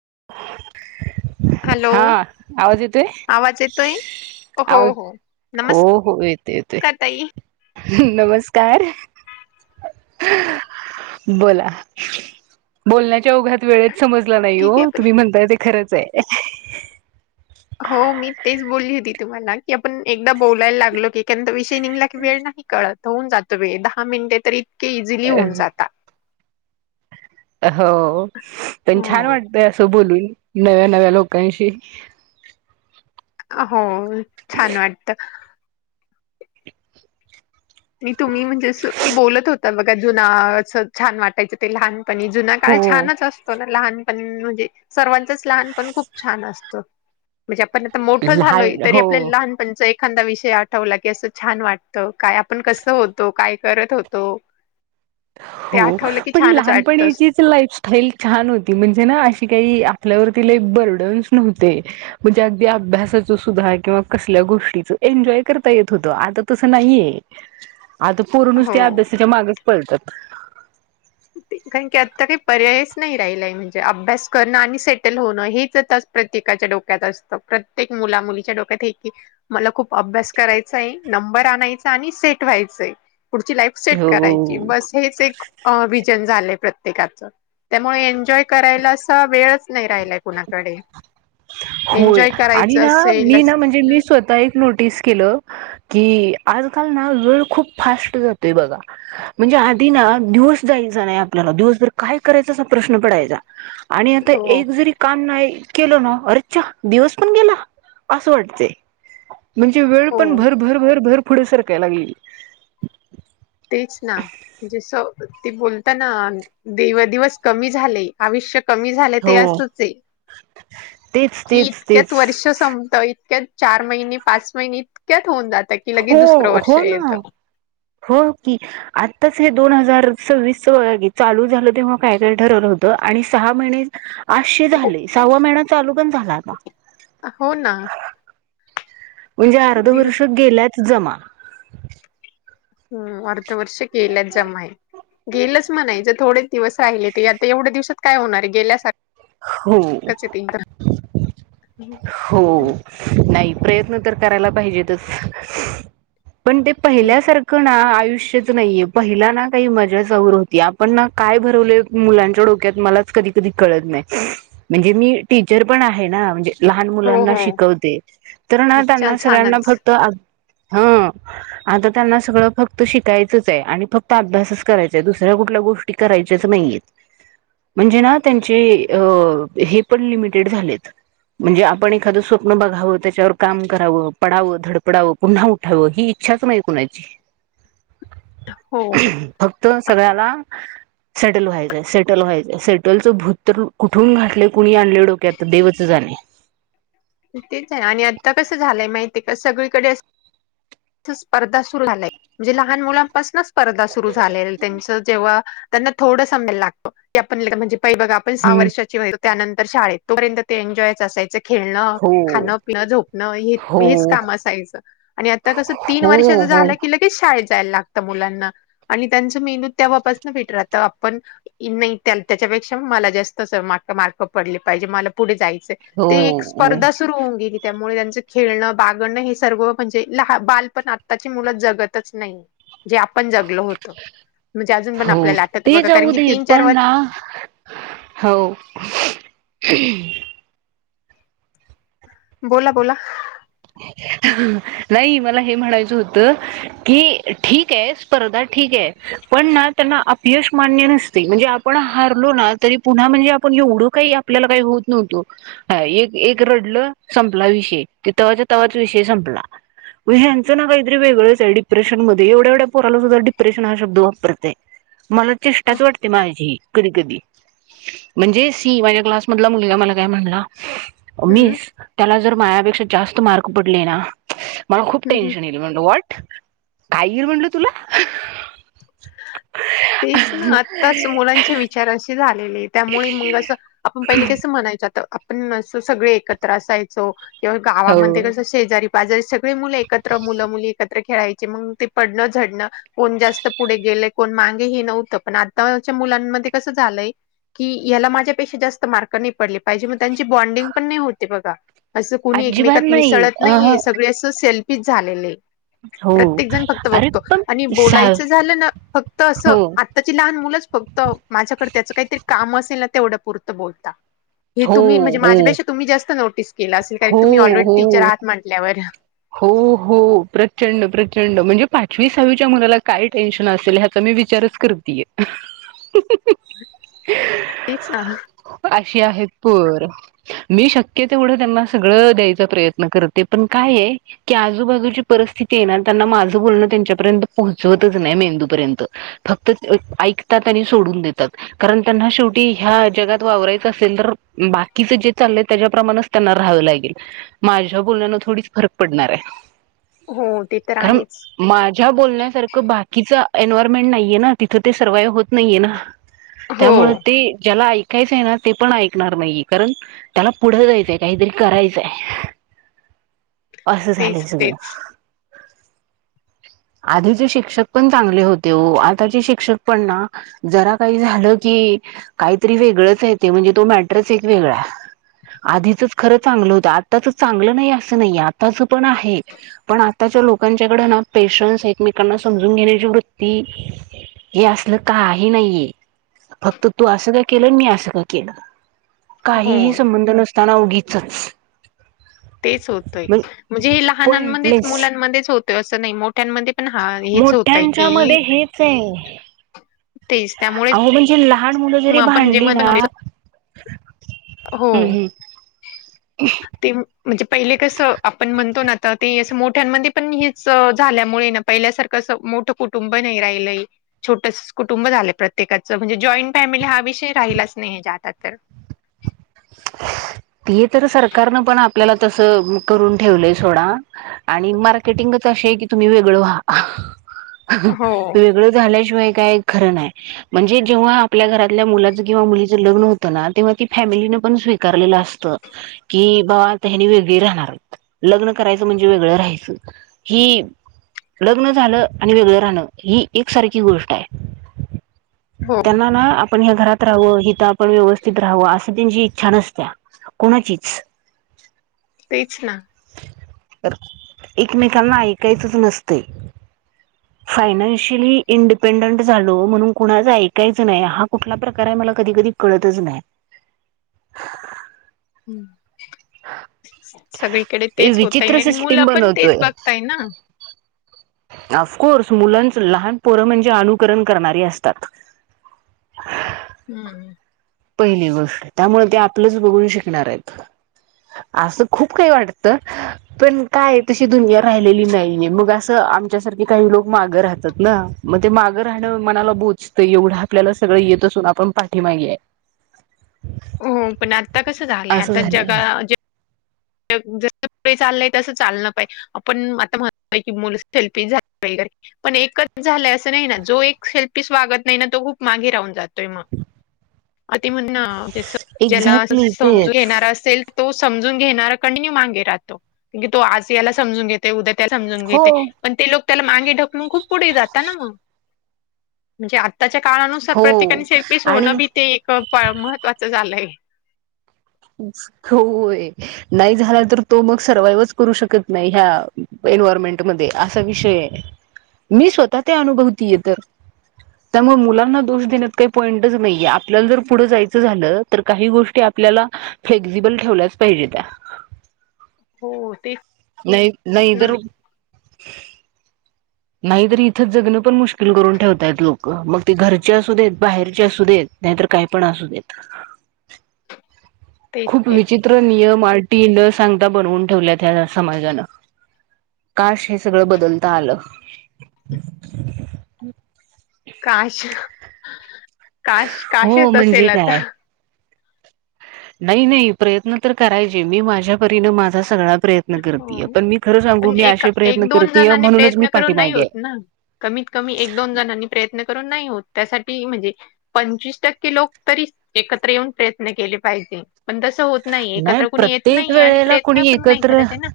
[unintelligible] Hello हा आवाज येतय? आवाज येतोय हो आवा हो हो. नमस्कार हो. येतोय-येतोय ताई नमस्कार. बोला बोलण्या च्या ओघात वेळेत समजला नाही ठीक ओ. आहे पण ते खरंच आहे. हो मी तेच बोलली होती तुम्हाला की आपण एकदा बोलायला लागलो की [unintelligible] वेळ नाही कळत होऊन जातो वेळ दहा मिनटे तर इतके इझिली होऊन जाता हो पण छान हो वाटतय असं बोलून. नव्या नव्या लोकांशी. हो छान वाटत. मी तुम्ही म्हणजे असं बोलत होता बघा जुना असं छान वाटायचं ते लहान पणी जुना काळ हो छानच असतो ना लहानपण म्हणजे सर्वांचच लहानपण खूप छान असत. म्हणजे आपण आता मोठं झालोय लहान तरी हो आपल्या लहानपणचं एक खांदा विषय आठवला की असं छान वाटतं काय आपण कसं होतो, काय करत होतो. ते हो आठवलं की पण छानच वाटतंस लहानपणीचीच लाईफस्टाईल छान होती म्हणजे ना अशी काही आपल्यावर लई बर्डन्स नव्हते म्हणजे अगदी अभ्यासाचं सुद्धा किंवा कसल्या गोष्टीच एन्जॉय करता येत होत आता तस नाहीये. आता पोर हो नुसती अभ्यासाच्या मागच पळतात. [unintelligible] तेे कारण की आता काही पर्यायच नाही राहिलाय म्हणजे अभ्यास करणं आणि सेटल होणं हेच आता प्रत्येकाच्या डोक्यात असतं प्रत्येक मुला मुलीच्या डोक्यात हे आहे की मला खूप अभ्यास करायचंय नंबर आणय च आणि सेट व्हायचंय पुढची लाईफ सेट हो करायची बस हेच एक विजन झालंय प्रत्येकाच त्यामुळे एन्जॉय करायला अस वेळच नाही राहिलाय कुणा कडे होय आणि ना मी ना म्हणजे मी स्वतः एक नोटीस केलं की आजकाल ना वेळ खूप फास्ट जातोय बघा म्हणजे आधी ना दिवस जायचा नाही आपल्याला दिवसभर काय करायच असा प्रश्न पडायचा आणि आता हो एक जरी काम नाही केलं ना अरे दिवस पण गेला अस वाटतंय म्हणजे वेळ हो पण भर भर भर भर पुढे सरकायला लागली तेच ना जस ते बोलता ना देव दििवस कमी झाले आवश्यक कमी झालं ते हो असच आहे तेच की तेच तेच इतक्यात वर्ष संपत इतक्यात चार महिने पाच महिने कथोऊ दता की लग दुसर हो वर्ष हो ये ना त हो की आत्ताच हे दोन हजार सव्वीस च चालू झालं तेव्हा काय काय ठरवलं होतं आणि सहा महिने आठशे हो झाले सहावा महिना चालू पण झाला आता हो ना म्हणजे अर्ध दिव वर्ष गेल्याच जमा हम् अर्ध वर्ष गेल्यात जमा आहे गेलच म्हणा ज थोडे दिवस राहिले ते आता एवढ्या दिवसात काय होणार हो गेल्यासारखच य त हो नाही प्रयत्न तर करायला पाहिजेतच पण ते तेच पहिल्यासारखं ना आयुष पहि ना काही मजा स होती आपण ना काय भरवले मुलांच्या डोक्यात म नाही म्हण मीी पण आहे लहान हो मुलांना हो शिकवते तर ना अच्छा त्यांना सगळ्यांना छानच फक्त हा आता त्यांना सगळं फक्त शिकायचंच आहे आणि फक्त अभ्यासच करायचां आहे दुसऱ्या कुठल्या गोष्टी करायच्या शसमयत म्हणजे ना त्यांचे हे पण लिमिटेड झाले म्हणजे आपण एखादं स्वप्न बघावं त्याच्यावर काम करावं पडावं धडपडावं पुन्हा उठावं ही इच्छा मा कणाची ह फक्त सगळ्याला सेटल व्हायचंय सेटल व्हायचंय सेटलचं भूत कुठून घाटले कुणी आणले डोके आ देवच जाणे तेच आहे आणि आता कसं झालंय माहिती आहे का सगळीकडे स्पर्धा सुर झा म्हणजे लहान मुलांपासूनच स्पर्धा सुरु झाले त्यांच जेव्हा थोडम लागतो आपज. काही बघा आपण सहा हम्म वर्षाचीो त्यानंतर शाळेत तोपर्यंत ते एन्जॉयच असायच. खेळणं हो खाणं पिणं झोपणं हे हेच हो काम असायचं आणि आ. कस तीन वर्षा हो झा हो के ये चायला लागत मुलांना आणि त्यांच मेंदूत तेव्हा पासन फिट राहत आपण इन त्याच्यापेक्षा मला जास्त मार्क पडले पाहिजे मला पुढे जाय हो ते एक हो स्पर्धा सुरु होऊन गेली त्यामुळे त्यांच खेळणं बागणं हे सर्व म्हणजे ल बालपण आत्ताची मुलं जगतच नाही. जे आपण जगलो होत म्हणजे अजून पण हो आपल्याला आठत ते बघा जाऊ कारण की दे तीन चार पण वर्ष ना हो, [unintelligible] बोला बोला, नाही मला हे म्हणायचं होतं की ठीक आहे स्पर्धा ठीक आहे. पण ना त्यांना अपय मान्य नसते म्हणजे आपण हारलो ना तरी पुन्हा म्हणजे आपणव आपल्या का होत न्ह रड संला विषय, [unintelligible] ग ह यांचं ना काहीरी वेगळंच आहे डिप्रेशनमध्येध्ये एवढ्या एवढ्या पोरालाद्ध डिप्रेशन हा शब्द वापरतय. मला चिष्टाच वाटते माझी, कधी कधी म्हणजे सी माझ्या क्लासमधला मुलगा मला काय म्हणला हम्म मीस त्याला जर मायापेक्षा जास्त मार्क पडले ना मला खूप हम्म टेन्शन येईल म्हणलं वाट काय येईल म्हणलं तुला तेच ना आताच मुलांचे विचार असे झाले त्यामुळे मग अस आपण पहि कस म्हणायच पण सगळे एकत्र असायचो किंवा गावामध्ये हो कस शेजारी. बाजारी सगळी मुलं एकत्र मुलं मुली एकत्र खेळायची मग ते पडणं झडणं कोण जास्त पुढे गे कोण मागे हे नव्हतं पण आताच्या मुलांमध्ये कसं झालंय की याला माझ्यापेक्षा जास्त मार्क नाही पडले पाहिजे त्यांची बॉन्डिंग पण नाही होते बघा असं कोणी अजिबात एकमेकात नाही मिसळत अ नाहीये सगळे असं सेल्फ झाले हो प्रत्येक जण फक्त अरे बघतो पण आणि सा बोलायचं झालं ना फक्त तर असं हो आत्ताची लहान मुलंच फक्त माझ्याकडे त्याचं काहीतरी काम असेल ना तेवढ्या पुुरतं बोलता हे हो तुम्ही म्हणजे हो माझ्यापेक्षा तुम्ही. हो हो हो हो प्रचंड प्रचंड म्हणजे पाचवी सहावीच्या मुलाला काय टेन्शन असेल ह्याचा म विचारच करतीय. [unintelligible] ते, अशी आहेत मी शक्य तेवढं त्यांना सगळं द्यायचा प्रयत्न करते पण काय आहे. की आजूबाजूची परिस्थिती येणार त्यांना माझं बोलणं त्यांच्यापर्यंत पोहोचवतच नाही मेंदूपर्यंत फक्त ऐकतात आणि सोडून देतात कारण त्यांना शेवटी ह्या जगात वारायच असेल तर बाकीच जे चाललं त्याप्रमाणेच त्यांना राहवं लागेल माझ्या बोलणे थोडी फरक पडणार आहे हो ते तर कारण आहेच माझ्या बोलण्यासारख बाकीच एन्व्हायरमेंट नाहीये ना तिथं ते सर्वाइव्ह होत नाहीये ना हो त्यामुळे ते ज्याला काहीच आहे ना ते पण ऐकणार नाहीये कारण त्याला पुढं जायचंय काहीतरी करायचंय. [inaudible] असं झालंय तेच सगळं. तेच [inaudible] आधीचे शिक्षक पण चांगले होते आताचे शिक्षक पण ना जरा काही झालं की काहीतरी वेगळंच येते म्हणजे तो मॅट्रस एक वेगळा आधीचच खरं चांगलं होतं आत्ताच चांगलं नाही असं नाही आ च पण आहे पण आताच्या लोकांच्याकड ना पेशन्स एकमेकांना समजून घेण्याची वृत्ती हे असलं काही नाहीये, फक्त तू असं का केलं मी असं का केलं हो काहीही संबंध नसताना ओगीचच तेच होतोय म्हणजे हे लहानांमध्येच पॉइंटलेस मुलांमध्येच होतंय असं नाही मोठ्यांमध्ये पण हा हेच होतय की मोठ्यांच्या मध्ये हेच आहे तेच त्यामुळे लाहान मुलं जरी भांडली नाम् हो अ ते म्हणजे पहिले कसं आपण म्हणतो ना आ ते अस मो मोठ्यांमध्ये पण हीच झाल्यामुळे ना पहिल्यासारखं मोठं कुटुंब नाही राहिलय छोट कुटुंब झाले प्रत्येकाच म्हणजे जॉईंट फॅमिली हा विषय राहिलाच नाही ज आता तर [inaudible] ते तर सरकारन पण आपल्याला त करून ठेवलंय सोड आणि मार्केटिंग असं झालं काय तुम्ही वेगळं व्हा हो वेगळं झालं म्हणल आपलं काही खरं नाही म्हणजे जेव्हा आपल्या घरातील मुलांचं किंवा मुलीचं लग्न होतना तेव्हा ती फॅमिली नको ण स्वीकार अस की बा त्यानी वेगळी राहणार लग्न करायचं म्हणजे वेगळ रा ही लग्न झालं आणि वेगळं राहणं ही एकसारखी गोष्ट आहे हो त्यांना ना आपण ह्या घरात राहावं हिथ आपण व्यवस्थित राहावं असं त्यांची इच्छा नसत्या कोणाचीच तेच ना तर एकमेकांना ऐकायचंच नसते [inaudible] फायनान्शियली इंडिपेंडंट झालो म्हणून कुणाच ऐकायचं नाही हा कुठला प्रकार आहे मला कधी कधी कळतच नाही [inaudible] हं. सगळीकडे तेच होतय विचित्र आणि मुलं सिस्टीम पण बनवतोय तेच बघताय ना ऑफकोर्स मुलांच लहान पोरं म्हणजे अनुकरण करणारी असतात हम्म पहिली गोष्ट त्यामुले ते आपलंच बघून शिकणार आहेत आसं खूप काही वाटत पण काये तशी दुनिया राहिलेली नाहीये मग असं आमच्यासारखे काही लोक मागं राहतात ना मग ते मागं राहण मनाला बोचतं एवढं आपल्याला स सगळ येत असून आपण पाठीमागे आहे [inaudible] हम पण आता कसं झालंय असं आता जगा झालंय जस पुढे चाललंय तसं चालण पाहिजे आपण आता म्हण की मुलं सेल्फीश झा पाहिजे पण एकच झालंय असं नाही ना जो एक शेल्पीस वागत नाही ना तो खूप मागे राहून जातो [unintelligible] ज्याला एक्झॅक्टली समून तेच घेणार असेल तो समजून घेणार कंटिन्यू मागे राहतो तो आज याला समजून घेते उद्या समजून हो घेते पण ते लोक त्याला मागे ढकलून खूप पुढे जाता ना मग म्हणजे आत्ता त्याच्या काळनुसार हो प्रत्येकाने सेल्फीश होणं आणि बी ते एक महत्त्वाचं झालंय होय नाही झाला तर तो मग सर्वाइव्हच करू शकत नाही ह्या एन्वयरमेंट मध्ये असा विषय मी स्वतः ते अनुभवतीय तर त्यामुळे मुलांना दोष देण्यात काही पॉईंटच नाहीये आपल्याला जर पुढं जायचं झालं तर काही गोष्टी आपल्याला फ्लेक्झिबल ठेवल्याच पाहिजे त्या हो तेच नाही नाही इधर ना [inaudible] नाहीतरी इथं जगणं पण मुश्किल करून ठेवताय लोक मग ते घरचे असू देत बाहेरचे असू देत नाही तर तर काय पण असू येत [inaudible] तेच खूप तेच विचित्र नियम आटी न सांगता बनवून ठेवल्यात ह्या समाजानं. काश हे सगळं बदलता आलं. काश? काश हो काशेच म्हणजे असेल आता. काय नाही नाही प्रयत्न तर करायचे मी माझ्या परीन माझा सगळा प्रयत्न करतय हो पण मी खरं सांगू पण मी एका असे एक प्रयत्न दोन करतेय जणांनी म्हणूनच मी प्रयत्न करून नाही पाठीमागे होत आहे. ना. [unintelligible] एक दोन जणांनी प्रयत्न करून नाही होत त्यासाठी [inaudible] म्हणजे पंचवीस टक्के लोक तरी एकत्र येऊन प्रयत्न केले पाहिजे पण तस होत. नाही एकत्र कुणी येत नाही आणि प्रयत्न पण नाही. तर [unintelligible] करत आहे ना.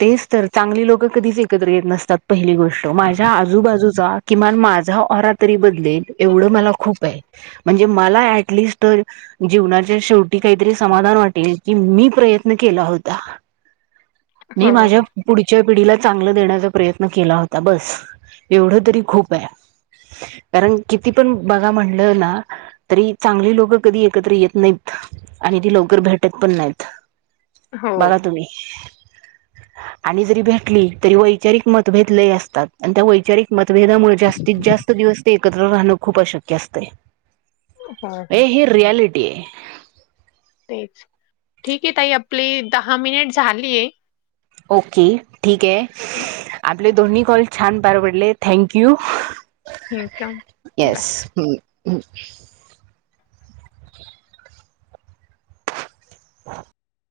तेच तर चांगली लोक कधीच एकत्र येत नसतात पहिली गोष्ट माझ्या आजूबाजूचा किमान मा. माझा ऑरा तरी बदलेल एवढ मला खूप आहे म्हणजे मला ॲटलिस्ट जीवना [unintelligible] शेवटी काहीतरी समाधान वाटेल की मी प्रयत्न केला होता. [inaudible] मी हो. माझ्या पुढच्या पिढीला चांगलं देण्याचा प्रयत्न केला होता बस एवढं तरी खूप आहे. कारण किती पण बघा म्हणलं ना तरी चांगली लोक कधी एकत्र येत नाहीत. आणि ती लवकर भेटत पण नाहीत हो बघा तुम्ही [inaudible] आणि जरी भेटली तरी वैचारिक मतभेद लय असतात आणि त्या वैचारिक मतभेदामुळे जास्तीत जास्त. जात दिवस ते एकत्र राहणं खूप अशक्य असते. हो अ हो ही रियालिटी आहे. तेच ठीक आहे ताई आपली दहा मिनिट झालीय. ओके ठीक आहे आपले दोन्ही कॉल छान पार पडले थँक यू ठीक आहे बाय. येस. ह. ह.